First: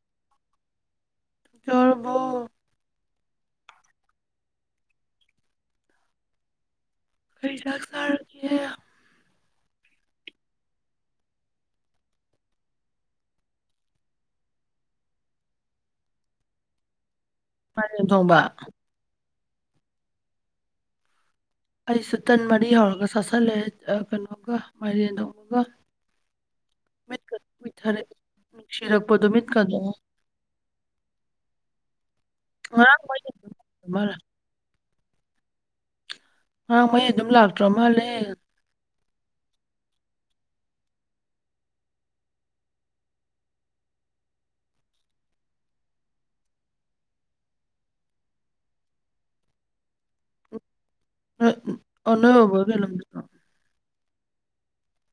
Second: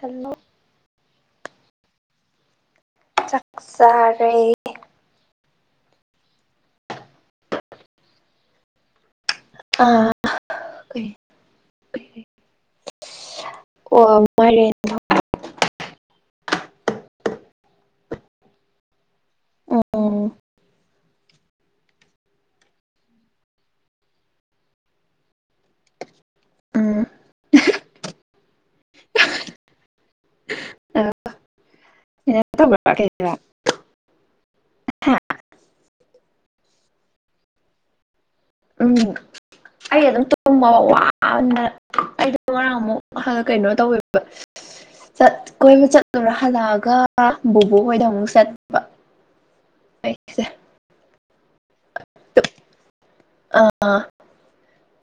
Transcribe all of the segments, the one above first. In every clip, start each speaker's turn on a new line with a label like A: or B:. A: ꯍꯦꯜꯦꯜꯂꯣ
B: ꯆꯣꯔꯕꯨ
A: ꯆꯥꯛ ꯆꯔꯦ
B: ꯀꯩ ꯆꯥꯛ ꯁꯥꯥꯔ ꯀ
A: ꯑ ꯑꯣ ꯃꯔ
B: ꯄꯔ ꯇꯣꯡꯕ
A: ꯎꯝ
B: ꯑꯩꯁꯨ ꯇꯟ ꯃꯔꯤ ꯍꯧꯔꯒ ꯆꯥꯥꯁꯜꯂꯦ ꯀꯩꯅꯣꯒ ꯃꯥꯏꯔꯦꯟꯗꯣꯡꯉꯒ
A: ꯎꯝ
B: ꯠ ꯃꯤꯊꯔꯦꯅꯨꯡꯁꯤꯔꯛꯄꯣꯗ ꯃꯤꯃꯤꯠ ꯀꯗꯣ
A: ꯑ
B: ꯑ
A: ꯍꯥ
B: ꯍꯥꯡ ꯃꯣꯏ ꯑꯗꯨꯝ ꯂꯥꯛꯇ꯭ꯔꯣ ꯃꯥꯜꯂꯦ
A: ꯎꯝ ꯑꯩ ꯑꯗꯨꯝ ꯇꯣꯡꯃꯕ ꯋꯥꯅ ꯑꯩꯗꯣ ꯉꯔꯥꯡ ꯑꯃꯨꯛ ꯀꯩꯅꯣ ꯇꯧꯋꯦꯕ ꯆꯠ ꯀꯣꯏꯕ ꯆꯠꯇꯂꯨꯔ ꯍꯜꯂꯛꯑꯒ ꯕꯣꯕꯣꯛ ꯈꯣꯏꯗ ꯑꯃꯨꯛ ꯆꯠꯂꯕ ꯑꯩꯁ
B: ꯑꯣꯟꯅ ꯍꯕꯒ ꯂꯝꯂꯝ
A: ꯑ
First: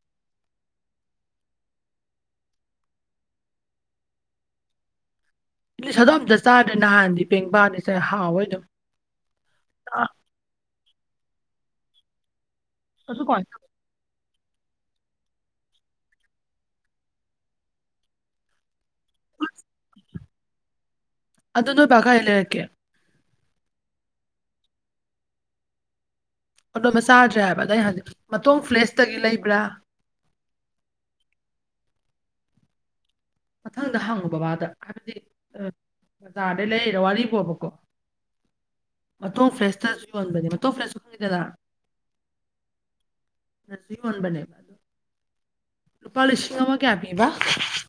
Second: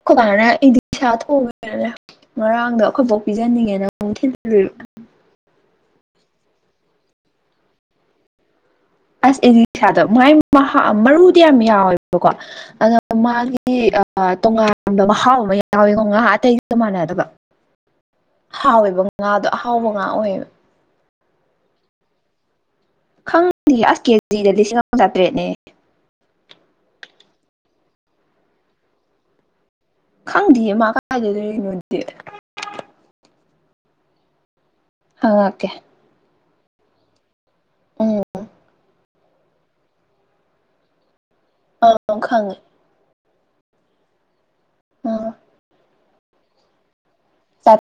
A: ꯀꯗꯥꯅ ꯏꯗꯤ ꯆꯉ ꯉꯔꯥꯡꯗ ꯑꯩꯈꯣꯏꯐꯥꯎ ꯄꯤꯖꯅꯤꯡꯉꯦꯅ ꯑꯃꯨꯛ ꯊꯤꯜ
B: ꯏꯠꯂꯤꯁ ꯑꯗꯨꯣ ꯑꯝꯇ ꯆꯥꯗ꯭ꯔꯦ ꯅꯍꯥꯟꯗꯤ ꯄꯦꯡꯕꯥꯅꯤꯁꯥꯏ ꯍꯥꯎꯋꯦ ꯑꯗꯨꯝ
A: ꯑꯁ
B: ꯑ,
A: ꯑꯦꯂꯤꯁꯥꯗꯣ ꯃꯥꯏ ꯃꯍꯥꯎ ꯃꯔꯨꯗꯤ ꯌꯥꯝ ꯌꯥꯎꯋꯦꯕꯀꯣ ꯑꯗꫭ
B: ꯑꯗꯨ ꯀꯃꯥꯏ
A: ꯃꯥꯒꯤ ꯑꯥ ꯇꯣꯉꯥꯟꯕ ꯃꯍꯥꯎ ꯑꯃ ꯌꯥꯎꯋꯀꯣ ꯉꯍꯥ ꯑꯇꯩꯒ ꯃꯥꯟꯅꯗꯕ ꯍꯥꯎꯋꯦꯕ ꯉꯥꯗꯣ ꯑꯍꯥꯎꯕ ꯉꯥ ꯑꯣꯏꯌꯦꯕ
B: ꯑꯗꯨ ꯅꫭꯏꯕ ꯀꯥꯏꯗ ꯂꯩꯔꯛꯀ‌ꯦ
A: ꯈꯪꯗꯤꯌ‌ꯦ ꯑꯁ ꯀꯦꯖꯤꯗ ꯂꯤꯁꯤꯡ ꯑꯃ ꯆꯥꯇ꯭ꯔꯦꯠꯅꯦ
B: ꯐꯃ [unintelligible] ꯆꯥꯗ꯭ꯔꯦ ꯍꯥꯏꯕ ꯑꯗꫭ ꯑꯩ ꯍꯥꯏꯗꯤ ꯃꯇꯣꯡ ꯐ꯭ꯂꯦꯁꯇꯒꯤ ꯂꯩꯕ꯭ꯔꯥ
A: ꯈꯪꯗꯤꯌꯦ ꯃꯥ ꯀꯥꯗꯥꯏꯗꯩꯔꯤꯅꯣꯗꯤ
B: ꯃꯊꯪꯗ ꯍꯪꯉꯨ ꯕꯕꯥꯗ ꯍꯥꯏꯕꯗꯤ
A: ꯍꯪꯉꯛꯀꯦ
B: ꯕꯖꯥꯔꯗꯩ ꯂꯩꯔ ꯋꯥꯔꯤ ꯕꫭꯕꯀꯣ
A: ꯎꯝ
B: ꯃꯇꯣꯡ ꯐ꯭ꯔꯦꯁꯇꯁꯨ ꯌꯣꯟꯕꯅꯤ ꯃꯇꯣ ꯐ꯭ꯔꯦꯁꯁꯨ ꯈꯪꯉꯤꯗꯅ
A: ꯑꯥꯎ ꯈꯪꯉꯦ
B: ꯑꯗꯗꯤ ꯌꫭꯟꯕꯅ‌ꯦꯕ
A: ꯑꯥ
B: ꯂꯨꯄꯥ ꯂꯤꯁꯤꯡ ꯑꯃ ꯀꯩꯌꯥ ꯄꯤꯕ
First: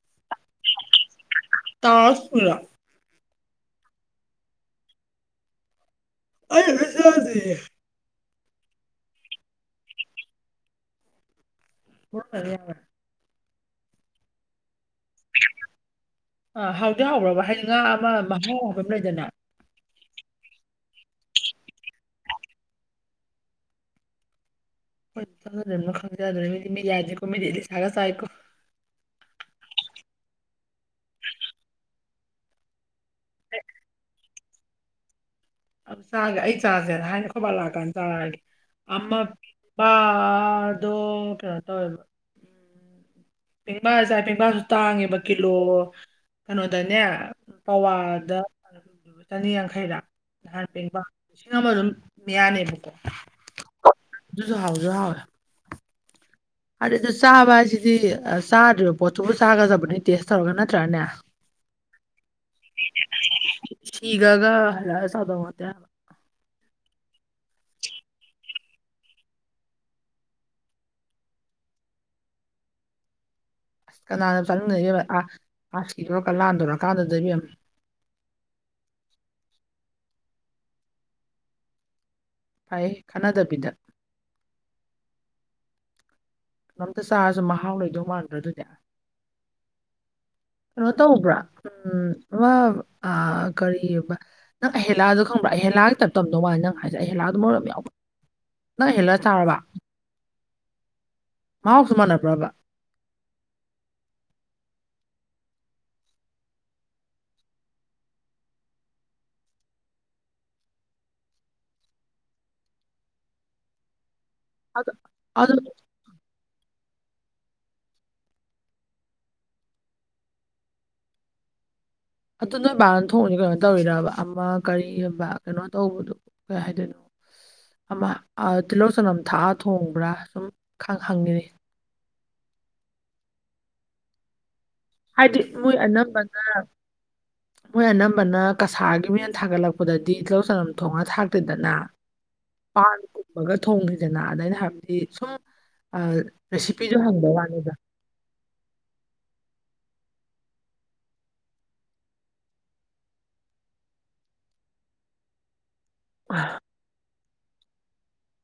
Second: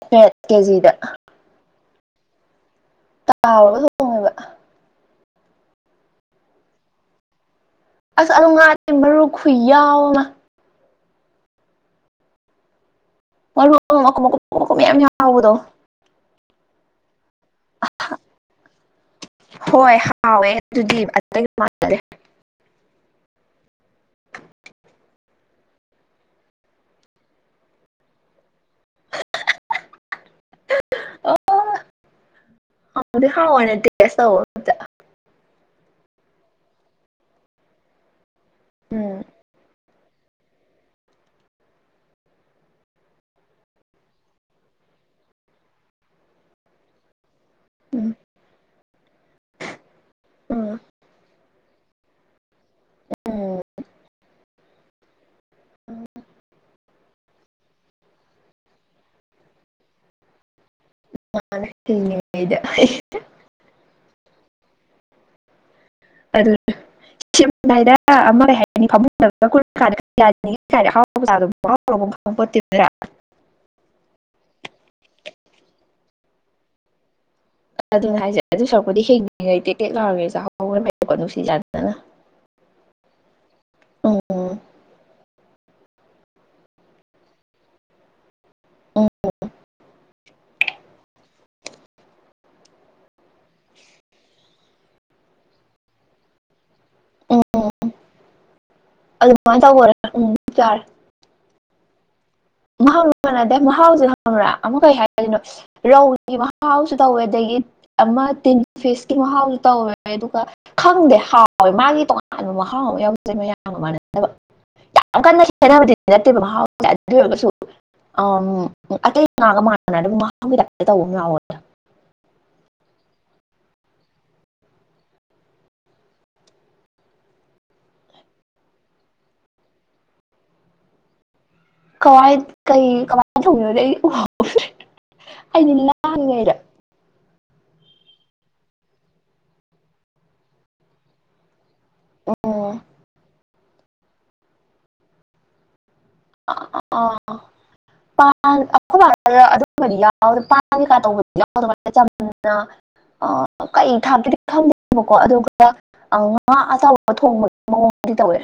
A: ꯆꯥꯇꯄꯦꯠ ꯀꯦꯖꯤꯗ
B: ꯇꯥꯎꯔ ꯊꫭꯡꯉꯤꯔꫭ
A: ꯇ [unintelligible]
B: ꯑꯩ ꯑꯃꯇꯥ ꯆꯗꯔꯤꯌ‌ꯦ
A: ꯑꯁ ꯑꯗꯨ ꯉꯥꯗꯤ ꯃꯔꯨ ꯈꯨꯨꯏ ꯌꯥꯎ ꯑꯃ
B: ꯀꯦ ꯌꯥ [unintelligible]
A: ꯃꯔꯨ ꯃꯀꯨꯞ ꯃꯀꯨꯞ ꯑꯣ [unintelligible] ꯃꯌꯥꯝ ꯌꯥꯎꯕꯗꯣ
B: ꯑ ꯍꯥꯎꯗꯤ ꯍꯥꯎꯕꯔꯥꯕ ꯍꯥꯏꯗꯤ ꯉꯥ ꯑꯃ ꯃꯍꯥꯎ ꯍꯥꯏꯕ ꯑꯃ ꯂꯩꯗꯅ
A: ꯍꯣꯏ ꯍꯥꯎꯋꯦ ꯑꯗꯨꯗꯤ ꯑꯇꯩ ꯃꯥꯟꯅꯗ‌‌ꯦ
B: ꯍꯣꯏ ꯆꯪꯖꯗꯔꯤꯃꯤꯅ ꯈꯪꯖꯗꯔ‌ꯦ ꯃꯤꯗꯤ ꯃꯤꯗꯤꯌꯥꯗ‌ꯦꯀꯣ ꯃꯤꯗꯤ ꯏꯂꯤꯁꯥꯒ ꯆꯥꯏꯀꯣ ꯎ [unintelligible]
A: ꯍꯥꯎ ꯍꯥꯎꯕꯅ‌ꯦ ꯇ‌ꯦꯁ ꯇꯧꯋꫭ
B: ꯆꯥꯒꯦ ꯑꯩ ꯆꯥꯁꯦꯅ ꯍꯥꯏꯅ‌ꯦ ꯑꯈꫭꯏꯕꯥ ꯂꯥꯛꯑꯀꯥꯟꯗ ꯆꯥꯔꯛꯑꯒꯦ ꯑꯃ
A: ꯎꯝ
B: [unintelligible] ꯗꯣ ꯀꯩꯅꫭ ꯇꯧꯋ‌ꯦꯕ ꯄꯦꯡꯕꯥꯁꯨ ꯄꯦꯡꯕꯥꯁꯨ ꯇꯥꯡꯉꯦꯕ ꯀꯤꯂꯣ ꯀꯩꯅꯣꯗꯅꯦ
A: ꯎꯝ
B: ꯄꯋꯥꯗ ꯆꯅꯤꯌꯥꯡꯈꯩꯔꯥ ꯍꯥꯟ ꯄꯦꯡꯕ ꯂꯤꯁꯤꯡ ꯑꯃ ꯑꯗꯨꯝ ꯃꯌꯥꯅꯦꯕꯀꯣ
A: ꯎꯝ
B: ꯑꯗꯨꯁꯨ ꯍꯥꯎꯁꯨ ꯍꯥꯎꯋꯦ
A: ꯎꯝ
B: ꯑꯗꯨꯗ ꯆꯥꯕ ꯍꯥꯏꯁꯤꯗꯤ ꯆꯥꯗ꯭ꯔꯤꯕ ꯄꯣꯠꯇꯨꯕꯨ ꯆꯥꯒꯗꯕꯅꯤ ꯇꯦꯁ ꯇꯧꯔꯒ ꯅꯠꯇ꯭ꯔꯅꯦ
A: ꯃꯥꯅꯉꯗ [unintelligible]
B: ꯁꯤꯒꯔꯒ ꯍꯥꯜꯂꯛꯑ ꯆꯗꯧ ꯅꯠꯇ‌ꯦ ꯍꯥꯏꯕ
A: ꯑꯗꯨ ꯁꯤ ꯍꯥꯏꯔ ꯍꯥꯏ [unintelligible] ꯀ ꯑꯗꯨ ꯄꯥꯎꯠꯇ [unintelligible]
B: ꯑꯁ ꯀꯅꯥꯅꯣ ꯆꯠꯅꯤꯡꯗꯣꯏꯅꫭ ꯑꯥ ꯑꯥ ꯁꯤꯗꫭꯔꯥ ꯀꯥꯟ ꯂꯥꯟꯗꯣꯔ ꯀꯥꯟꯗꯨꯗ ꯏꯕ‌ꯦꯝꯃ
A: ꯑꯗꯨꯅ‌ꯦ ꯍꯥꯏꯁꯦ ꯑꯗꯨ ꯁꯔꯛꯄꯗꯤ ꯍꯤꯡꯉꯩ ꯇꯦꯛ ꯇꯦꯛ ꯂꯥꯎꯔꯤꯉꯩ ꯆꯥꯍꯧꯕꯅꯥ ꯐꯩꯀꫭ ꯅꯨꯡꯁꯤ ꯆꯥꯟꯅꯅ
B: ꯐꯩ ꯈꯥꯟꯟꯅꯗꯕꯤꯗ
A: ꯎꯝ
B: ꯀꯩꯅꫭꯝꯇ ꯆꯥꯔꯁꯨ ꯃꯍꯥꯎ ꯂꯩꯗꯧ ꯃꯥꯟꯗ꯭ꯔꯥ ꯑꯗꯨꯗꯤ
A: ꯎꯝ
B: ꯀꯩꯅꯣ ꯇꯧꯕ꯭ꯔꯥ ꯎꯝ ꯑꯃ ꯑ ꯀꯔꯤꯕ ꯅꯪ ꯑꯍꯦꯂꯥꯗꯣ ꯈꯪꯕ꯭ꯔꯥ ꯑꯍꯦꯂꯥꯒꯤ ꯇꯥꯏꯞ ꯇꯧꯔꯝꯗꯧ ꯃꯥꯂꯤ ꯅꯪ ꯍꯥꯏ __ꯑꯩꯍꯦꯜꯂꯗꯨ
A: ꯎꯝ
B: ꯃꯔꯨ ꯌꯥꯝ
A: ꯎꯝ
B: ꯌꯥꯎꯕ ꯅꯪ ꯍꯦꯜꯂꯛꯑ ꯆꯥꯔꯕ
A: ꯑꯗꯨꯃꯥꯏꯅ ꯇꯧꯕꯔ ꯎꯝ ꯆꯔ‌ꯦ
B: ꯃꯥꯍꯥꯎꯁꯨ ꯃꯥꯟꯅꯕꯔꯥꯕꯥ
A: ꯃꯍꯥꯎꯗꯤ ꯃꯥꯟꯅꯗꯦ ꯃꯍꯥꯎꯁꯦ ꯍꯪꯕ꯭ꯔꯥ ꯑꯃꯨ ꯀꯩ ꯍꯥꯏꯗꫭꯏꯅꯣ ꯔꯧꯒꯤ ꯃꯍꯥꯎꯁꯨ ꯇꯧꯋꯦ ꯑꯗꯒꯤ ꯑꯃ ꯇꯤꯟ ꯐꯤꯁꯀꯤ ꯃꯍꯥꯎꯁꯨ ꯇꯧꯋꯦ ꯑꯗꯨꯒ ꯈꯪꯗꯦ ꯍꯥꯎꯋꯦ ꯃꯥꯒꯤ ꯇꯣꯉꯥꯟꯕ ꯃꯍꯥꯎ ꯑꯃ ꯌꯥꯎꯖꯩ ꯃꯌꯥꯝ ꯃꯌꯥꯝꯒ ꯃꯥꯟꯅꯗꯕ
B: ꯑꯗꯨ
A: ꯌꯥꯝ ꯀꯟꯅ
B: ꯑꯗꯨ
A: ꯈ‌ꯦꯠꯅꯕꯗꯤ ꯅꯠꯇꯦꯕ ꯃꯍꯥꯎꯖ‌ꯦ ꯑꯗꯨ ꯑꯣꯏꯔꯒꯁꯨ ꯑ ꯑꯇꯩ ꯉꯥꯒ ꯃꯥꯟꯅꯅ ꯑꯗꯨꯝ ꯃꯍꯒꯤ ꯇꯥꯏꯞꯇ ꯇꯧꯕ ꯑꯃ ꯌꯥꯎꯋꯗ
B: ꯑꯗꯨ ꯅꯣꯏ ꯕꯥꯅ ꯊꯣꯡꯉꯁ ꯀꯩꯅꯣ ꯇꯧꯔꯤꯔꯕ ꯑꯃ ꯀꯔꯤꯒꯨꯝꯕ ꯀꯩꯅꯣ ꯇꯧꯕꯗꯣ ꯀꯥꯏ ꯍꯥꯏꯗꯣꯏꯅꯣ ꯑꯃ ꯇꯤꯜꯍꯧ ꯆꯅꯝ ꯊꯥꯛꯑ ꯊꯣꯡꯕ꯭ꯔꯥ ꯁꯨꯝ ꯍꯪꯉꯅꯤ
A: ꯀꯏ ꯀꯩ ꯀꯣ
B: ꯍꯥꯏꯗꯤ ꯃꯣꯏ ꯑꯅꯝꯕꯅ ꯃꯣꯏ ꯑꯅꯝꯕꯅ ꯀꯁꯥꯔꯒꯤ ꯃꯦꯟ ꯊꯥꯒꯠꯂꯛꯄꯗꯗꯤ ꯇꯤꯍꯧ ꯆꯅꯝ ꯊꯣꯡꯉꯒ ꯊꯥꯛꯇꯦꯗꯅ ꯄꯥꯟꯒꯨꯝꯕꯒ ꯊꯣꯡꯉꯗꯅ ꯑꯗ ꯑꯩꯅ ꯍꯥꯏꯕꯗꯤ ꯁꯨꯝ ꯔꯦꯁꯤꯄꯤꯗꯣ ꯍꯪꯕ
A: ꯑ
B: ꯋꯥꯅꯤꯗ
A: ꯑꯗꯨꯝꯕꯗꯤ ꯌꯥꯎꯥ ꯇꯧꯕꯗꯤ ꯌꯥ ꯑꯗꯨꯃꯥꯏꯅ ꯑ ꯀꯩ ꯊꯥꯕꯗꯤ ꯈꯪꯗ ꯀꯣ ꯑꯗꯨꯒ ꯉꯥ ꯑꯆꯕ ꯊꯣꯡꯕꯒꯤ ꯃꯑꯣꯡꯗꯤ ꯇꯧꯋꯦ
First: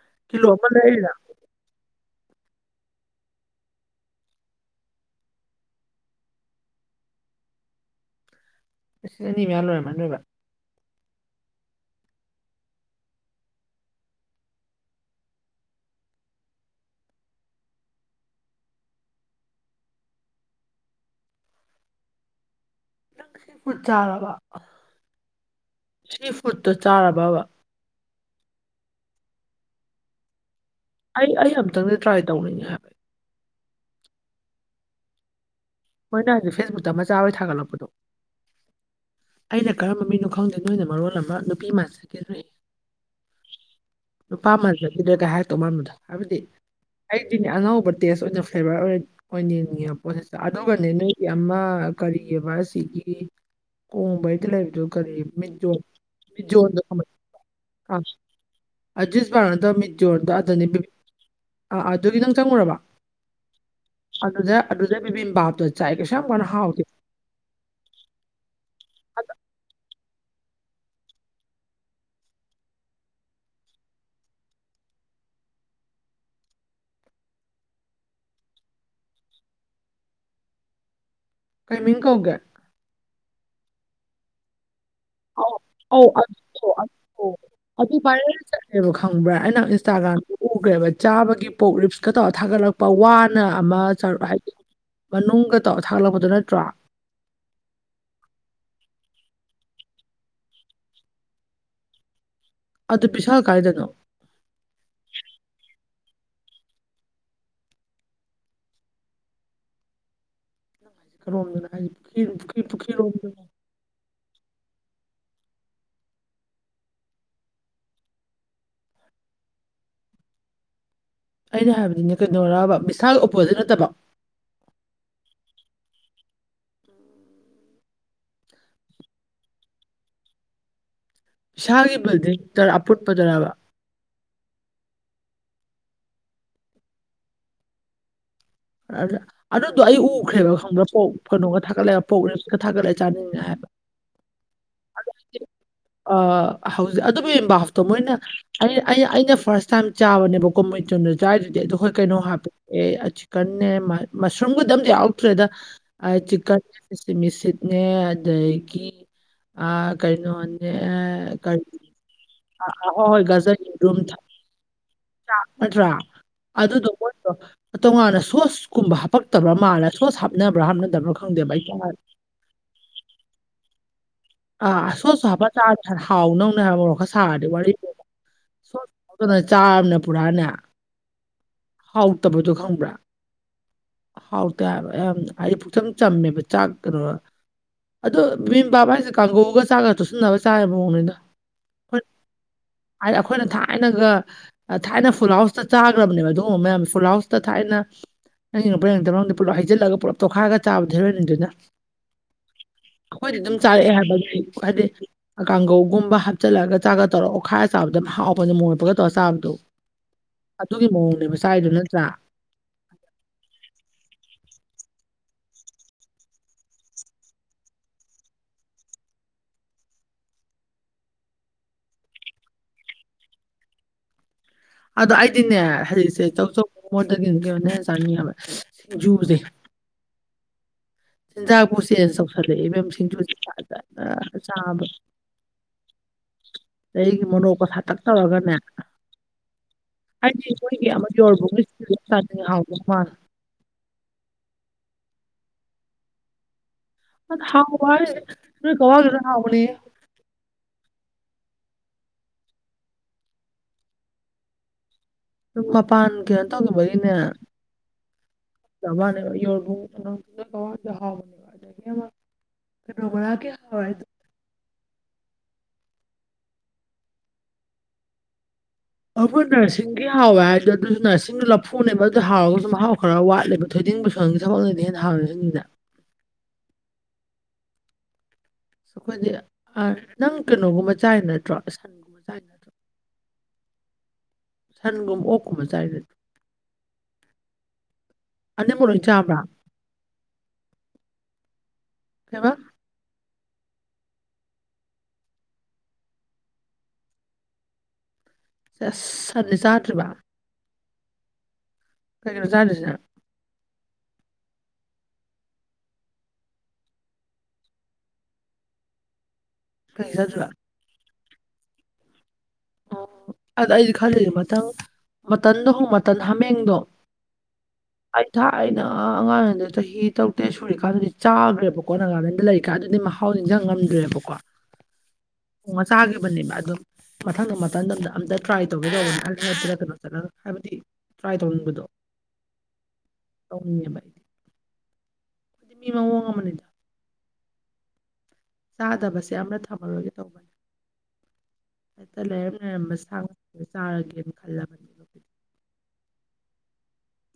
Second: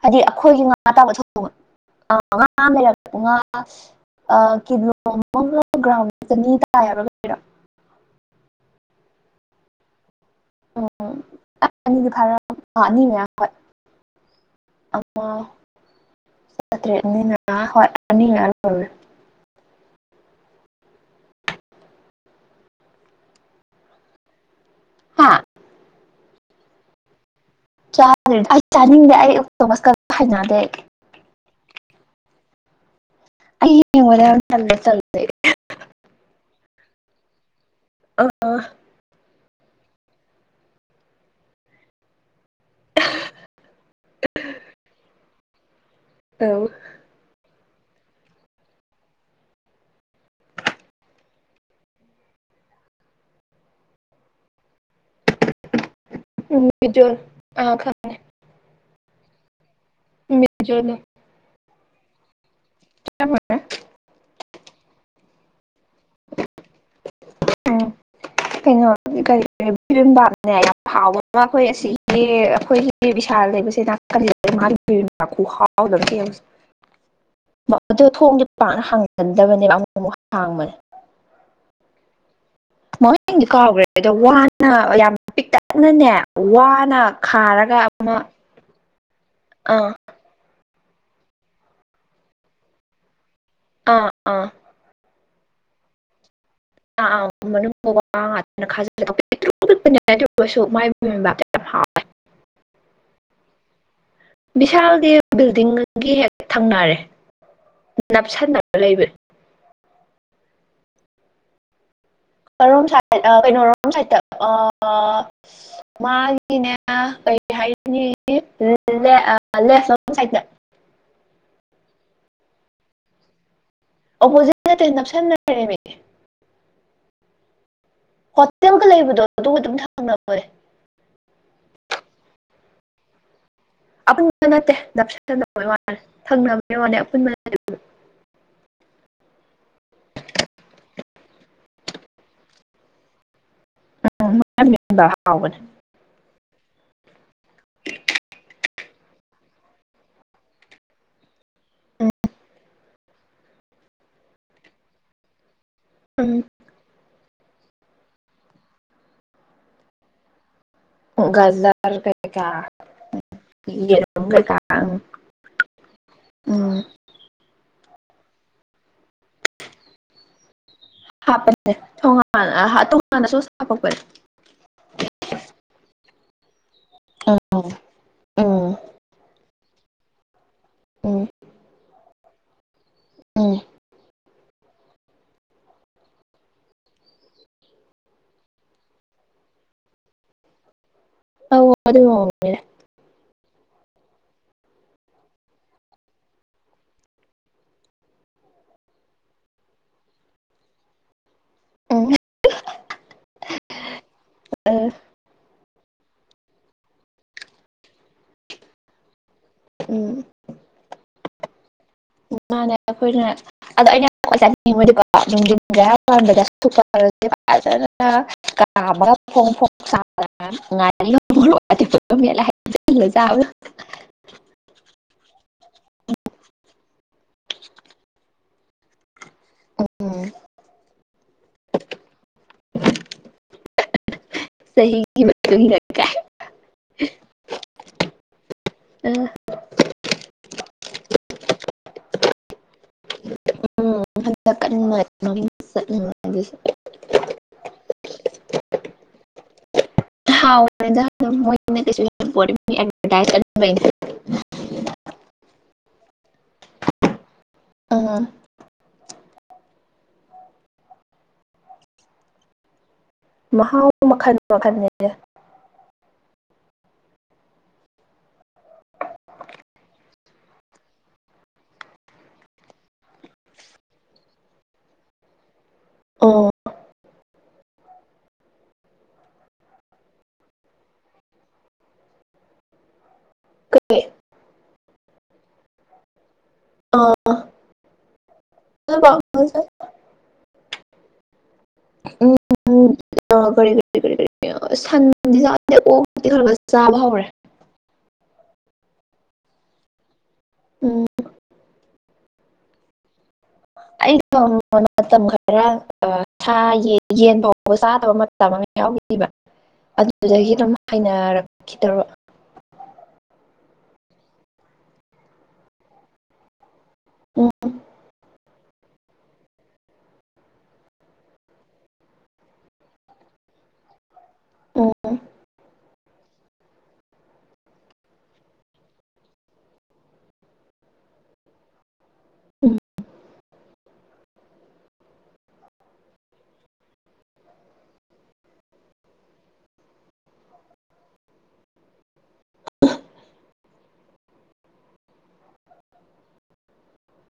A: ꯍꯥꯏꯗꯤ
B: ꯀꯤꯂꯣ
A: ꯑꯩꯈꯣꯏꯒꯤ
B: ꯑꯃ
A: ꯉꯥ ꯑ ꯇꯥꯕ
B: ꯂꯩꯔꯤꯔ
A: ꯊꯧꯗꯣꯛ ꯑ ꯉꯥ ꯑꯃ ꯂꯩꯔꯨꯡ ꯉꯥ ꯀꯤꯂꯣ ꯑꯃ ꯒ꯭ꯔꯥꯎꯟ ꯆꯅꯤ ꯇꯥꯔꯔꯥ
B: ꯅꯤ ꯌꯥꯜꯔ ꯃ ꯂꯣꯏꯕ
A: ꯎꯝ ꯑꯅꯤꯗꯤ ꯐꯥꯔ ꯑ ꯑꯅꯤ ꯃꯌꯥꯝ ꯍꯣꯏ ꯑꯃ ꯆꯥꯇ꯭ꯔꯦꯠꯅꯤꯅ ꯍꯣꯏ ꯑꯅꯤ ꯉ ꯂꯧꯔꯦ
B: ꯄꯨ ꯆꯥꯔꯕ
A: ꯍꯥꯥ
B: ꯊ꯭ꯔꯤ ꯐꯨꯗꯠꯇꯣ ꯆꯥꯔꯕꯕ
A: ꯥꯗ꯭ꯔꯦ ꯑꯩ ꯆꯥꯅꯤꯡꯗꯦ ꯑꯩꯛꯇꯣꯃꯁ ꯈ ꯍꯅꯗꯦ ꯑꯩ
B: ꯑꯩ ꯑꯩ ꯑꯝꯇꯪꯗꯤ ꯇ꯭ꯔꯥꯏ ꯇꯧꯅꯤꯡꯉꯦ ꯍꯥꯏꯕ
A: ꯑꯩ ꯃꯅꯦ ꯆꯦ ꯆ
B: ꯍꯣꯏꯅ ꯍꯧꯖꯤꯛ ꯐꯦꯁꯕꯨꯛꯇ ꯃꯆꯥ ꯍꯣꯏ ꯊꯥꯒꯠꯂꯛꯄꯗꯣ
A: ꯑ
B: ꯑꯩꯅ ꯀꯔꯝꯕ ꯃꯤꯅꯣ ꯈꯪꯗꯦ ꯅꯣꯏꯅ ꯃꯔꯣꯜ ꯑꯃ ꯅꯨꯄꯤ ꯃꯥꯟ ꯆꯀꯗꯣꯦ ꯅꯨꯄꯥ ꯃꯜ ꯆꯈꯤꯗ꯭ꯔꯦꯒ ꯍꯥꯏꯔꯛꯇꯧ ꯃꯥꯟꯕꯗꯣ ꯍꯥꯏꯕꯗꯤ ꯑꯩꯗꯨꯗꯤ ꯑꯅꯧꯕ ꯇꯦꯁ ꯑꯣꯏꯅ ꯐ꯭ꯂꯦꯚꯔ ꯑꯣꯏꯅ ꯑꯣꯏꯅꯤꯡꯉꯦꯕ ꯄꯣꯠꯁꯤ ꯑꯗꯨꯒꯅꯦ ꯅꯣꯏꯒꯤ ꯑꯃ ꯀꯔꯤꯑꯕ ꯁꯤꯒꯤ ꯀꯣꯡꯕꯏꯇ ꯂꯩꯕꯤꯖꯣ ꯀꯔꯤ ꯃꯤꯖꯖꯗ ꯑꯖꯤ ꯄꯔꯅꯗ ꯃꯤꯃꯤ ꯔꯗ ꯑꯗꯨꯅꯤ ꯑꯥ ꯑꯗꯨꯒꯤ ꯅꯪ ꯆꯪꯉꯨꯔꯕ ꯑꯗꯨꯗ ꯑꯗꯨꯗ ꯄꯤꯕꯤ ꯕꯥꯕ ꯇ ꯆꯥꯏ ꯀꯁꯅ ꯍꯥꯎ
A: ꯀꯩꯅ
B: ꯑꯗ
A: ꯀꯔꯤ ꯏꯔꯝꯕꯥꯝꯅꯦ ꯌꯥꯝ ꯍꯥꯎꯕ ꯑꯃ ꯑꯩꯈꯣꯏ ꯑꯁꯤꯒꯤ ꯑꯩꯈꯣꯏꯒꯤ ꯕꯤꯚꯤꯁꯥꯜ ꯂꯩꯕꯕꯁꯤꯦꯅ ꯃꯥ ꯄꯤ ꯍꯥꯎꯗ
B: [inaudible]
A: ꯑꯗꯨꯣ ꯊꯣꯡꯁꯦ ꯄꯥꯛꯅ ꯍꯥꯡꯒꯟꯗꯕꯅꯦꯕ ꯑꯃꯨꯛ ꯑꯃꯨꯛ ꯍꯥꯡꯕꯅꯦ
B: ꯀꯩꯃꯤꯡ ꯀꯧꯒꯦ
A: ꯃꯣꯏꯗꯤ ꯀꯥꯎꯈ꯭ꯔꯦ ꯑꯗꯣ ꯋꯥꯅ ꯌꯥꯝ
B: ꯑꯥꯎ ꯑꯧ
A: ꯄꯤꯛꯇꯛꯅꯅꯦ
B: ꯑꯗꯨ
A: ꯋꯥꯅ
B: ꯑꯗꯨ
A: ꯈꯥꯔꯒ
B: ꯑꯗꯨ
A: ꯑꯃ
B: ꯄꯚꯥꯏꯔꯦꯜ ꯆꯠꯂꯦꯕ ꯈꯪꯕ꯭ꯔꯥ ꯑꯩꯅ
A: ꯑꯥ
B: ꯏꯟꯁꯇꯥꯒ꯭ꯔꯥꯝ ꯎꯈ꯭ꯔꯦꯕ ꯆꯥꯕꯒꯤ ꯄꯣꯛ ꯂꯤꯞꯁꯀ ꯇꯧꯔꯒ ꯊꯥꯒꯠꯂꯛꯄ ꯋꯥꯅ
A: ꯑꯥ
B: ꯑꯃꯔꯨ
A: ꯑꯥ
B: ꯍꯥꯏꯗꯤ ꯃꯅꯨꯡꯗ ꯇꯧꯔ ꯊꯥꯒꯠꯂꯛꯄꯗꯨꯣ ꯅꯠꯇ꯭ꯔꯣ
A: ꯑꯥ ꯑꯥ ꯉꯇꯥꯖꯤꯂꯁꯨ ꯃꯥꯏꯇ ꯌꯥꯝ ꯍꯥꯎꯦ
B: ꯑ ꯑꯗꯨ ꯄꯤꯁꯥꯜ ꯀꯥꯏꯗꯅꯣ
A: ꯕꯤꯚꯤꯁꯥꯜꯒꯤ ꯕꯤꯜꯗꯤꯡꯒꯤ ꯍꯦꯛ ꯊꯪꯅꯔꯦ ꯅꯥ ꯁꯥꯥꯟꯅꯕ ꯂꯩꯕꯨ
B: ꯔꯝꯅ ꯍꯥꯏ
A: ꯀꯔꯣꯝ ꯁꯥꯏꯠ ꯀꯩꯅꯣ ꯔꯣꯡ ꯁꯥꯏꯗꯠꯇ ꯃꯥꯒꯤꯅꯦ ꯀꯔꯤ ꯍꯥꯏꯒꯅꯤ [unintelligible] ꯁꯥꯏꯠꯇ
B: ꯑꯩꯅ ꯍꯥꯏꯕꯗꯤꯅꯦ ꯀꯩꯅꯣꯔꯕ ꯚꯤꯁꯥꯜꯒꯤ ꯑꯣꯄꯣꯖꯤꯠ ꯅꯠꯇꯕ
A: ꯑꯣꯄꯣꯖꯤꯠ ꯅꯠꯇꯦ ꯅꯞꯁꯟꯅꯔꯦꯃꯤ ꯍꯣꯇꯦꯜꯒ ꯂꯩꯕꯗꯣ ꯑꯗꯨꯒ ꯑꯗꯨꯝ ꯊꯪꯅꯕꯅꯤ
B: ꯏꯁꯥꯒꯤ ꯕꯤꯜꯗꯤꯡꯗꯔ ꯑꯄꯨꯟꯕꯗꯨꯔꯕ
A: ꯑꯄꯨꯟꯕ ꯅꯠꯇꯦ ꯅꯞꯁꯤꯅꯕꯒꯤ ꯋꯥꯂꯦ ꯊꯪꯅꯕꯒꯤ ꯋꯥꯅꯦ ꯑꯄꯨꯟꯕ [unintelligible]
B: ꯑꯗꯨꯗꯣ ꯑꯩ ꯎꯈ꯭ꯔꯦꯕ ꯈꯪꯕ꯭ꯔꯕ ꯄꯣꯛ ꯀꯩꯅꯣꯒ ꯊꯥꯒꯠꯂꯛꯦ ꯄꯣꯛ ꯔꯦꯞꯀ ꯊꯥꯠꯂꯦ ꯆꯥꯅꯤꯡꯉꯦ ꯍꯥꯏꯕ
A: ꯎꯝ [unintelligible] ꯍꯥꯎꯕꯅꯦ
B: ꯑ ꯍꯧꯖꯤꯛ ꯑꯗꯨꯕꯨꯕꯥꯞꯇꯣ ꯃꯣꯏꯅ ꯑꯩ ꯑꯩꯅ ꯐꯥꯔꯁ ꯇꯥꯏꯝ ꯆꯥꯕꯅꯦꯕ ꯀꯣ ꯃꯩꯆꯨꯗꯣ ꯆꯥꯏꯔꯤꯗꯨꯗꯤ ꯑꯗꯣ ꯍꯣꯏ ꯀꯩꯅꯣ ꯍꯥꯞꯄ ꯀꯟꯅꯦ ꯃꯁꯔꯨꯝꯒꯗꯤ ꯑꯝ ꯌꯥꯎꯔꯛꯇ꯭ꯔꯦꯗ
A: ꯎꯝ
B: ꯆꯤꯛꯀꯟꯅꯦ [unintelligible] ꯑꯗꯒꯤ ꯀꯩꯅꯣ
A: ꯒꯖꯔ ꯀꯩ ꯀ
B: ꯑ, ꯍꯣꯏ ꯍꯣꯏ ꯒꯖꯔ ꯊ-
A: ꯌꯦꯔꯨꯝ ꯀꯩ ꯀꯥ
B: ꯅꯠꯇ꯭ꯔꯥ ꯑꯗꯨꯗꯣ ꯃꯣꯏꯗꯣ ꯇꯣꯉꯥꯟꯅ ꯁꯣꯁꯀꯨꯝꯕ ꯍꯥꯞꯄꯛꯇꯕ꯭ꯔꯥ ꯃꯥꯜꯂ ꯁꯣꯁ ꯍꯥꯞꯅꯕ꯭ꯔꯥ ꯍꯥꯞꯅꯗꯕ꯭ꯔꯥ ꯈꯪꯗꯦꯕ ꯑꯩ
A: ꯍꯥꯞꯄꯅꯦ
B: ꯆꯥ-
A: ꯇꯣꯉꯥꯟꯅ ꯇꯣꯉꯥꯟꯅꯁꯨ ꯍꯥꯞꯄꯛꯄꯅꯦ
B: ꯑꯥ ꯁꯣꯠꯁꯨ ꯍꯥꯞꯄꯥ ꯆꯥꯔꯗꯤ ꯈꯔ ꯍꯥꯎꯗꯧꯅꯦ ꯍꯥꯏꯕ ꯃꯔꯣꯛ ꯈꯔ ꯁꯥꯔꯗꯤ ꯋꯥꯔꯤꯗꯨ
A: ꯎꯝ
B: ꯁꯣꯠ ꯑꯗꯨꯅ ꯆꯥꯔꯕꯅꯤꯅ ꯄꯨꯔꯥꯅꯦ ꯍꯥꯎꯇꯕꯗꯣ ꯈꯪꯕ꯭ꯔꯥ
A: ꯎꯝ
B: ꯍꯥꯎꯇꯦ ꯍꯥꯏꯕ ꯌꯥꯝꯅ ꯍꯥꯏꯗꯤ ꯄꯨꯛꯆꯝ ꯆꯝꯃꯦꯕ ꯆꯥꯛ ꯀꯩꯅꯣ ꯑꯗꯣ ꯕꯤꯝ ꯕꯥꯞ ꯍꯥꯏꯁꯦ ꯀꯥꯡꯍꯧꯒ ꯆꯥꯛꯒ ꯇꯣꯠꯁꯤꯟꯅꯔꯒ ꯆꯥꯕꯩ ꯃꯑꯣꯡ ꯅꯤꯗ
A: ꯑꯣ ꯑꯗꯨ [unintelligible]
B: ꯍꯥꯏꯗꯤ ꯑꯩꯈꯣꯏꯅ ꯊꯥꯏꯅꯒ ꯊꯥꯏꯅ ꯐꯨꯜꯍꯥꯎꯁꯇ ꯆꯥꯈ꯭ꯔꯕꯅꯦꯕ ꯑꯗꯨꯒꯨꯝꯕ ꯃꯌꯥꯝꯁꯦ ꯐꯨꯜꯍꯥꯎꯁꯇ ꯊꯥꯏꯅ ꯑꯪ ꯌꯦꯡꯉꯛꯄ ꯌꯦꯡꯉꯛꯇꯕ ꯈꯪꯗꯦ ꯄꯨꯂꯞ ꯍꯩꯖꯜꯂꯒ ꯄꯨꯂꯞ ꯇꯣꯠꯈꯥꯏꯔꯒ ꯆꯥꯕꯗꯤ ꯍꯔꯣꯏꯅꯤꯗꯨꯅ
A: ꯎꯝ
B: ꯑꯩꯈꯣꯏꯗꯤ ꯑꯗꯨꯝ ꯆꯥꯔꯛꯑꯦ ꯍꯥꯏꯕ ꯍꯥꯏꯗꯤ ꯀꯥꯡꯒꯧꯒꯨꯝꯕ ꯍꯥꯞꯆꯤꯜꯂꯒ ꯆꯥꯛꯀ ꯇꯧꯔ ꯑꯣꯠꯈꯥꯏꯔ ꯆꯥꯕꯗꯣ ꯌꯥꯝ ꯍꯥꯎꯕꯅ ꯃꯣꯔꯣꯛ ꯃꯦꯠꯄꯒ ꯇꯧꯔ ꯆꯥꯕꯗꯣ
A: ꯎꯝ
B: ꯑꯗꯨꯒꯤ ꯃꯑꯣꯡꯅꯦꯕ ꯆꯥꯏꯗꯨ ꯅꯠꯇ꯭ꯔ
A: ꯑꯣ ꯃꯥꯅꯦ ꯑꯩꯈꯣꯏꯅ ꯑꯗꯣ ꯑꯩꯅ [unintelligible] ꯐꯖꯅ ꯀꯥꯝꯃꯒ ꯐꯣꯡ ꯐꯣꯡ [unintelligible] [unintelligible]
B: ꯑꯗꯣ ꯑꯩꯗꯤꯅꯦ ꯍꯧꯖꯤꯛꯁꯦ ꯆꯧꯆꯧ ꯃꯣꯃꯣꯗꯒꯤ ꯀꯩꯅꯣꯅ ꯍꯦꯟꯅ ꯆꯥꯅꯤꯡꯉꯦꯕ ꯁꯤꯡꯖꯨꯁꯦ
A: ꯑꯝ
B: ꯆꯤꯟꯖꯥꯛꯄꯧ ꯆꯦꯟꯖ ꯇꯧꯁꯜꯂꯛꯑꯦ ꯏꯕꯦꯝ ꯁꯤꯡꯖꯨ [unintelligible]
A: ꯁꯍꯤꯒꯤ [unintelligible] [unintelligible]
B: ꯑꯗꯒꯤ ꯃꯣꯔꯣꯛꯀ ꯁꯥꯇꯛ ꯊꯧꯔꯒꯅꯦ
A: ꯑ
B: ꯍꯥꯏꯗꯤ ꯃꯣꯏꯒꯤ ꯑꯃ [unintelligible]
A: [unintelligible]
B: [unintelligible] ꯍꯥꯎꯕꯅꯤꯍꯦ
A: ꯍꯥꯎꯕꯅꯤꯗ [unintelligible]
B: ꯃꯄꯥꯟ ꯀꯩꯅꯣ ꯇꯧꯈꯤꯕꯒꯤꯅꯦ
A: ꯑꯥ
B: [unintelligible]
A: ꯃꯍꯥꯎ
B: ꯍꯥꯏꯗꯣ
A: ꯃꯈꯜ ꯃꯈꯜꯅꯦ
B: ꯑꯩꯈꯣꯏ ꯅꯔꯁꯤꯡꯒꯤ ꯍꯥꯎꯋꯦ ꯍꯥꯏꯗꯣ ꯑꯗꯨꯁꯨ ꯅꯔꯁꯤꯡ ꯂꯐꯨꯅꯦꯕ ꯑꯗꯨ ꯍꯥꯎꯔꯒꯁꯨ ꯃꯍꯥꯎ ꯈꯔ ꯋꯥꯠꯂꯦꯕ ꯊꯣꯏꯗꯤꯡ ꯕꯦꯁꯣꯟꯒꯤ ꯊꯕꯛꯅꯗꯤ ꯍꯦꯟꯅ ꯍꯥꯎꯔꯤ ꯁꯤꯡꯁꯤꯅ
A: ꯑꯣ
B: ꯑꯁ ꯑꯩꯈꯣꯏꯗꯤ ꯅꯪ ꯀꯩꯅꯣꯒꯨꯝꯕ ꯆꯥꯏ ꯅꯠꯇ꯭ꯔꯣ [unintelligible] ꯅꯠꯇ꯭ꯔꯣ
A: ꯀꯩ
B: ꯁꯟꯒꯨꯝ ꯑꯣꯀꯨꯝꯕ ꯆꯥꯏ ꯅꯠ
A: ꯑ
B: ꯑꯅꯤꯃꯛ ꯂꯣꯏ
A: ꯎꯝ
B: ꯆꯥꯕ꯭ꯔꯥ ꯀꯩꯕ
A: ꯎꯝ ꯑ ꯀꯔꯤ ꯀꯔꯤ ꯀꯔꯤ ꯀꯔꯤ ꯑꯁ ꯁꯟꯗꯤ ꯆꯥꯗꯦ ꯑꯣꯛꯇꯤ ꯈꯔ ꯈꯔ ꯆꯥꯕ ꯍꯧꯔꯦ
B: ꯑꯁ ꯁꯟꯗꯤ ꯆꯥꯗ꯭ꯔꯤꯕ
A: ꯎꯝ
B: ꯀꯩꯀꯩꯅꯣ ꯆꯥꯗꯣꯏꯁꯤꯅ
A: ꯑꯩꯗꯣ ꯃꯇꯝ ꯈꯔ ꯑ ꯁꯥ ꯌꯦꯟ ꯌꯦꯟ ꯐꯥꯎꯕ ꯆꯥꯗꯕ ꯃꯇꯝ ꯑꯃ ꯌꯥꯎꯔꯤꯕ
B: ꯀꯩꯒꯤ ꯆꯥꯗ꯭ꯔꯤꯕ
A: ꯑꯗꯨꯗꯒꯤ ꯑꯗꯨꯝ ꯍꯩꯅꯔꯛꯈꯤꯗꯔꯣꯕ
B: ꯑꯣ ꯑꯗ ꯑꯩꯗꯤ ꯈꯜꯂꯤ ꯃꯊꯪ ꯃꯇꯟꯗꯨꯕꯨ ꯃꯇꯟ ꯍꯃꯦꯡꯗꯣ
A: ꯎꯝ
B: ꯑꯩ ꯊꯥ ꯑꯩꯅ ꯑꯉꯥꯡꯑꯣꯏꯉꯩꯗ ꯆꯍꯤ ꯇꯔꯨꯛꯇꯦꯠ ꯁꯨꯔꯤꯀꯥꯟꯗꯨꯗꯤ ꯆꯥꯒ꯭ꯔꯦꯕꯀꯣ ꯅꯒꯥꯂꯦꯟꯗ ꯂꯩꯔꯤꯀꯥꯟ ꯗꯨꯗꯤ ꯃꯍꯥ ꯍꯥꯎ ꯅꯤꯡꯖꯥꯡ ꯉꯝꯗ꯭ꯔꯦꯕꯀꯣ
A: ꯑꯣ
B: ꯑꯣꯉꯥ ꯆꯥꯒꯤꯕꯅꯦꯕ ꯑꯗꯨꯝ ꯃꯊꯪꯗꯣ ꯃꯇꯟꯗꯗ ꯑꯝꯇ ꯇ꯭ꯔꯥꯏ ꯇꯧꯒꯦ ꯇꯧꯕꯅꯤ ꯑꯜ ꯍꯜꯌꯥꯠꯇꯔ ꯀꯩꯅꯣ ꯆꯠꯂꯒ ꯍꯥꯏꯕꯗꯤ ꯇ꯭ꯔꯥꯏ ꯇꯧꯅꯤꯡꯕꯗꯣ
A: ꯎꯝ
B: ꯇꯧꯅꯤꯡꯉꯦꯕ ꯑꯩ ꯃꯤ ꯃꯥꯑꯣꯡ ꯑꯃꯅꯤꯗ ꯆꯥꯗꯕꯁꯦ ꯑꯃ ꯊꯝꯃꯔꯣꯏꯒꯦ ꯇꯧꯕꯅꯦ ꯍꯦꯛꯇ ꯂꯩꯔꯝ ꯂꯩꯔꯝꯕ ꯁꯥ ꯉꯗ ꯆꯥꯔꯒꯦꯅ ꯈꯜꯂꯕꯅꯦꯕ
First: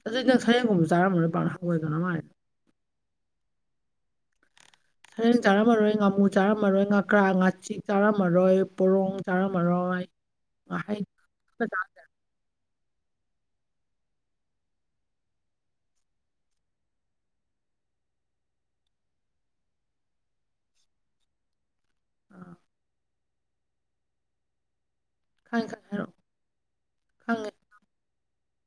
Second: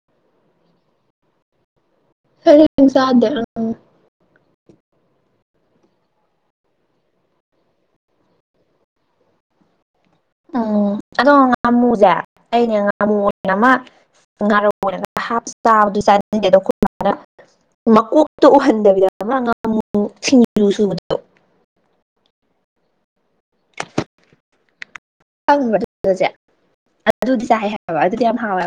B: ꯑꯗꯨꯗꯤ ꯅꯪ ꯁꯔꯦꯡꯒꯨꯝꯕ ꯆꯥꯔꯝꯃꯔꯣꯏ ꯄꯥꯛꯅ ꯍꯪꯒꯣꯏꯒꯟꯕ ꯃꯥꯜꯂꯤ
A: ꯁꯔꯦꯡ ꯆꯥꯗꯦ ꯑꯪ
B: ꯁꯔꯦꯡ ꯆꯥꯔꯝꯃꯔꯣꯏ ꯉꯥꯃꯨ ꯆꯥꯔꯝꯃꯔꯣꯏ ꯉꯀ꯭ꯔꯥ ꯉꯥꯆꯤꯛ ꯆꯥꯔꯝꯃꯔꯣꯏ ꯄꯣꯔꯣꯡ ꯆꯥꯔꯝꯃꯥꯔꯣꯏ
A: ꯎꯝ ꯑꯗꯣ ꯉꯥꯃꯨꯖꯦ ꯑꯩꯅꯦ ꯉꯥꯃꯨ ꯑꯣꯏꯅ ꯑꯃ ꯉꯥꯔꯧ ꯑꯣꯏꯅ ꯍꯥꯞ ꯆꯥꯕ ꯆꯥꯅꯤꯡꯗꯦ ꯑꯗꯣ ꯑꯩꯈꯣꯏꯃꯥꯅ ꯃꯀꯣꯛꯇꯨ ꯎꯍꯟꯗꯕꯤꯗ ꯑꯃ ꯉꯥꯃꯨ ꯁꯤꯡꯖꯨ ꯁꯨꯕꯥꯗꯣ
B: ꯑꯥ
A: ꯈꯪꯕ꯭ꯔ
B: ꯈꯪꯉꯦ
A: ꯑꯗꯨ
B: ꯍꯥꯏꯔꯛꯑꯣ
A: ꯆꯦ ꯑꯗꯨꯗꯤ ꯆꯥꯏ ꯍꯥꯏ ꯍꯥꯏꯕ ꯑꯗꯨꯗꯤ ꯌꯥꯝ ꯍꯥꯎꯋꯦꯕ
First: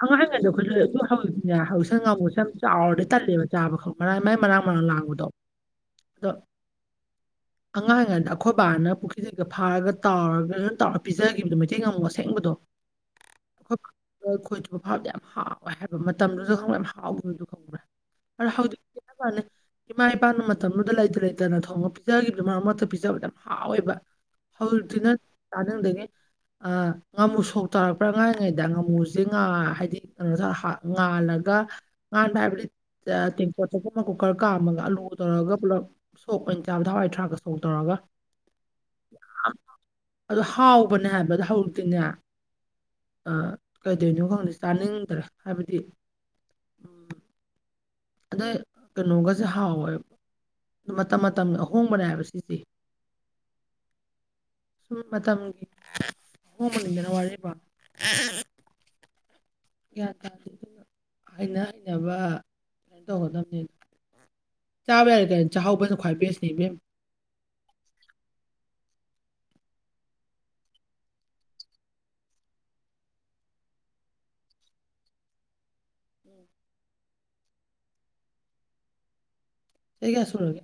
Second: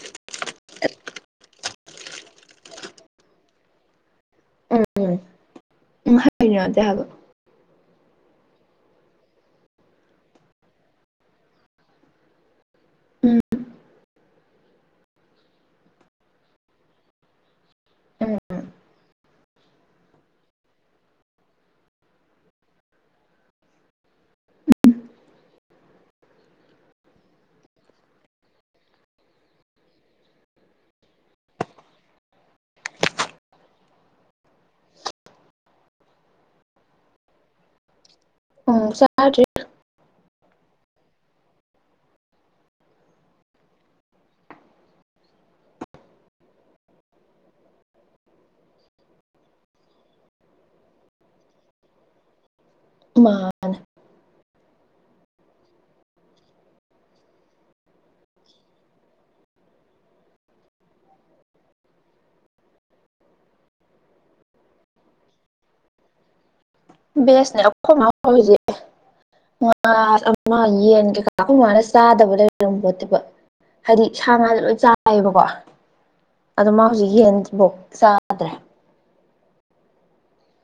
B: ꯑꯉꯥꯡ ꯍꯪꯉꯤꯗꯦ ꯑꯩꯈꯣꯏꯗꯤ ꯑꯗꯨ ꯍꯧꯖꯤꯛꯇꯤꯅꯦ ꯍꯧꯖꯤꯛꯁꯪ ꯉꯃꯨꯁꯦ ꯌꯥꯝ ꯆꯥꯎꯔꯗꯤ ꯇꯜꯂꯦꯕ ꯆꯥꯕ ꯈꯛ ꯃꯔꯥꯡ ꯃꯥꯏ ꯃꯔꯥꯡ ꯃ
A: ꯎꯝ ꯎꯝ
B: ꯂꯥꯡꯉꯗꯣ
A: ꯎꯝ
B: ꯑꯗꯣ
A: ꯍꯩꯅꯗꯦ ꯍꯥꯏꯕ
B: ꯑꯉꯥꯡꯑꯣꯏꯉꯩꯗ ꯑꯩꯈꯣꯏ ꯕꯥꯅ ꯄꯨꯈ꯭ꯔꯤꯗꯩꯒ ꯐꯥꯔꯒ ꯇꯥꯎꯔꯒ ꯇꯔ ꯄꯤꯖꯒꯤꯕꯗꯣ ꯃꯩꯇꯩ ꯉꯃꯨ ꯑꯁꯦꯡꯕꯗꯣ
A: ꯎꯝ
B: ꯈꯣꯏꯊꯨꯔ ꯐꯥꯕꯗꯣ ꯌꯥꯝ ꯍꯥꯎꯋꯦ ꯍꯥꯏꯕ ꯃꯇꯝꯗꯨꯖꯨ ꯈꯪꯕ꯭ꯔꯦ ꯌꯥꯝ ꯍꯥꯎꯒꯤꯕꯗꯨ ꯈꯪꯕ꯭ꯔꯦ
A: ꯎꯝ
B: ꯑꯗꯣ ꯍꯥꯎꯖꯤꯛ ꯃꯥꯅꯦ ꯏꯃꯥ ꯏꯄꯥꯅ ꯃꯇꯝꯗꯨꯗ ꯂꯩꯇ ꯂꯩꯇꯅ ꯊꯣꯡꯉ ꯄꯤꯖꯈꯤꯕꯗꯨ ꯃꯔꯛ ꯃꯔꯛꯇ ꯄꯤꯖꯕꯗ ꯌꯥꯝ ꯍꯥꯎꯋꯦꯕ ꯍꯧꯖꯤꯛꯇꯤ ꯅ ꯆꯥꯅꯤꯡꯗꯅꯤ ꯑ ꯉꯥꯃꯨ ꯁꯣꯛ ꯇꯥꯔꯛꯄ꯭ꯔꯥ ꯉꯥꯡꯔꯤꯉꯩꯗ ꯉꯥꯃꯨꯁ ꯖꯦ ꯉꯥ ꯍꯥꯏꯗꯤ [unintelligible] ꯉꯥꯜꯂꯒ ꯉꯥꯟꯕ ꯍꯥꯏꯕꯗꯤ ꯆ ꯇꯦꯡꯀꯣꯠ ꯆꯀꯣꯅ ꯀꯨꯀꯔ ꯀꯥꯝꯃꯒ ꯑꯂꯨ ꯇꯧꯔꯒ ꯄꯨꯂꯞ ꯁꯣꯛ ꯑꯣꯏꯅ ꯆꯥꯕꯗꯣ ꯍꯋꯥꯏꯊꯔꯥꯛꯀ ꯁꯣꯛ ꯇꯧꯔꯒ
A: ꯎꯝ ꯆꯥꯗ꯭ꯔꯤ
B: ꯑꯗꯨ ꯍꯥꯎꯕꯅꯦ ꯍꯥꯏꯕꯗ ꯍꯧꯔꯛꯇꯤꯅꯦ ꯑ ꯀꯩꯗꯣꯏꯅꯣ ꯈꯪꯗꯦ ꯆꯥꯅꯤꯡꯗ꯭ꯔꯦ ꯍꯥꯏꯕꯗꯤ ꯎꯝ ꯑꯗꯩ ꯀꯩꯅꯣꯒꯁꯦ ꯍꯥꯎꯋꯦꯕ ꯑꯗꯨ ꯃꯇꯝ ꯃꯇꯝꯒꯤ ꯑꯍꯣꯡꯕꯅꯦ ꯍꯥꯏꯕ ꯁꯤꯗꯤ
A: ꯃꯥ
B: ꯁꯨꯝ ꯃꯇꯝꯒꯤ ꯑꯍꯣꯡꯕꯅꯤꯗꯅ ꯋꯥꯔꯤꯕ ꯒ꯭ꯌꯥꯟ ꯇꯥꯗꯦ ꯑꯗꯨꯒ ꯍꯩꯅ ꯍꯩꯅꯕ ꯀꯩꯅꯣ ꯇꯧꯒꯗꯕꯅꯤꯅ ꯆꯥꯕ ꯌꯥꯔꯤ ꯀꯩꯅꯣ ꯆꯥꯍꯧꯕꯅ ꯈ꯭ꯋꯥꯏ ꯕꯦꯁꯅꯤ ꯏꯕꯦꯝꯃ
A: ꯕꯦꯁꯅꯦ ꯑꯈꯣꯃꯥ ꯍꯧꯖꯤꯛ [unintelligible] ꯑꯃ ꯌꯦꯟ ꯀꯩꯀꯥ ꯑꯈꯣꯃꯥꯅ ꯆꯥꯗꯕ ꯂꯩꯔꯝꯕꯣꯠꯇꯦꯕ ꯍꯥꯏꯗꯤ ꯁꯥ ꯉꯥꯁꯨ ꯂꯣꯏ ꯆꯥꯏꯌꯦꯕꯀꯣ ꯑꯗꯣ ꯃꯥ ꯍꯧꯖꯤꯛ ꯌꯦꯟꯖꯤꯚꯧ ꯆꯥꯗ꯭ꯔꯦ
B: ꯆꯍꯤ ꯀꯌꯥ ꯁꯨꯔꯒꯦ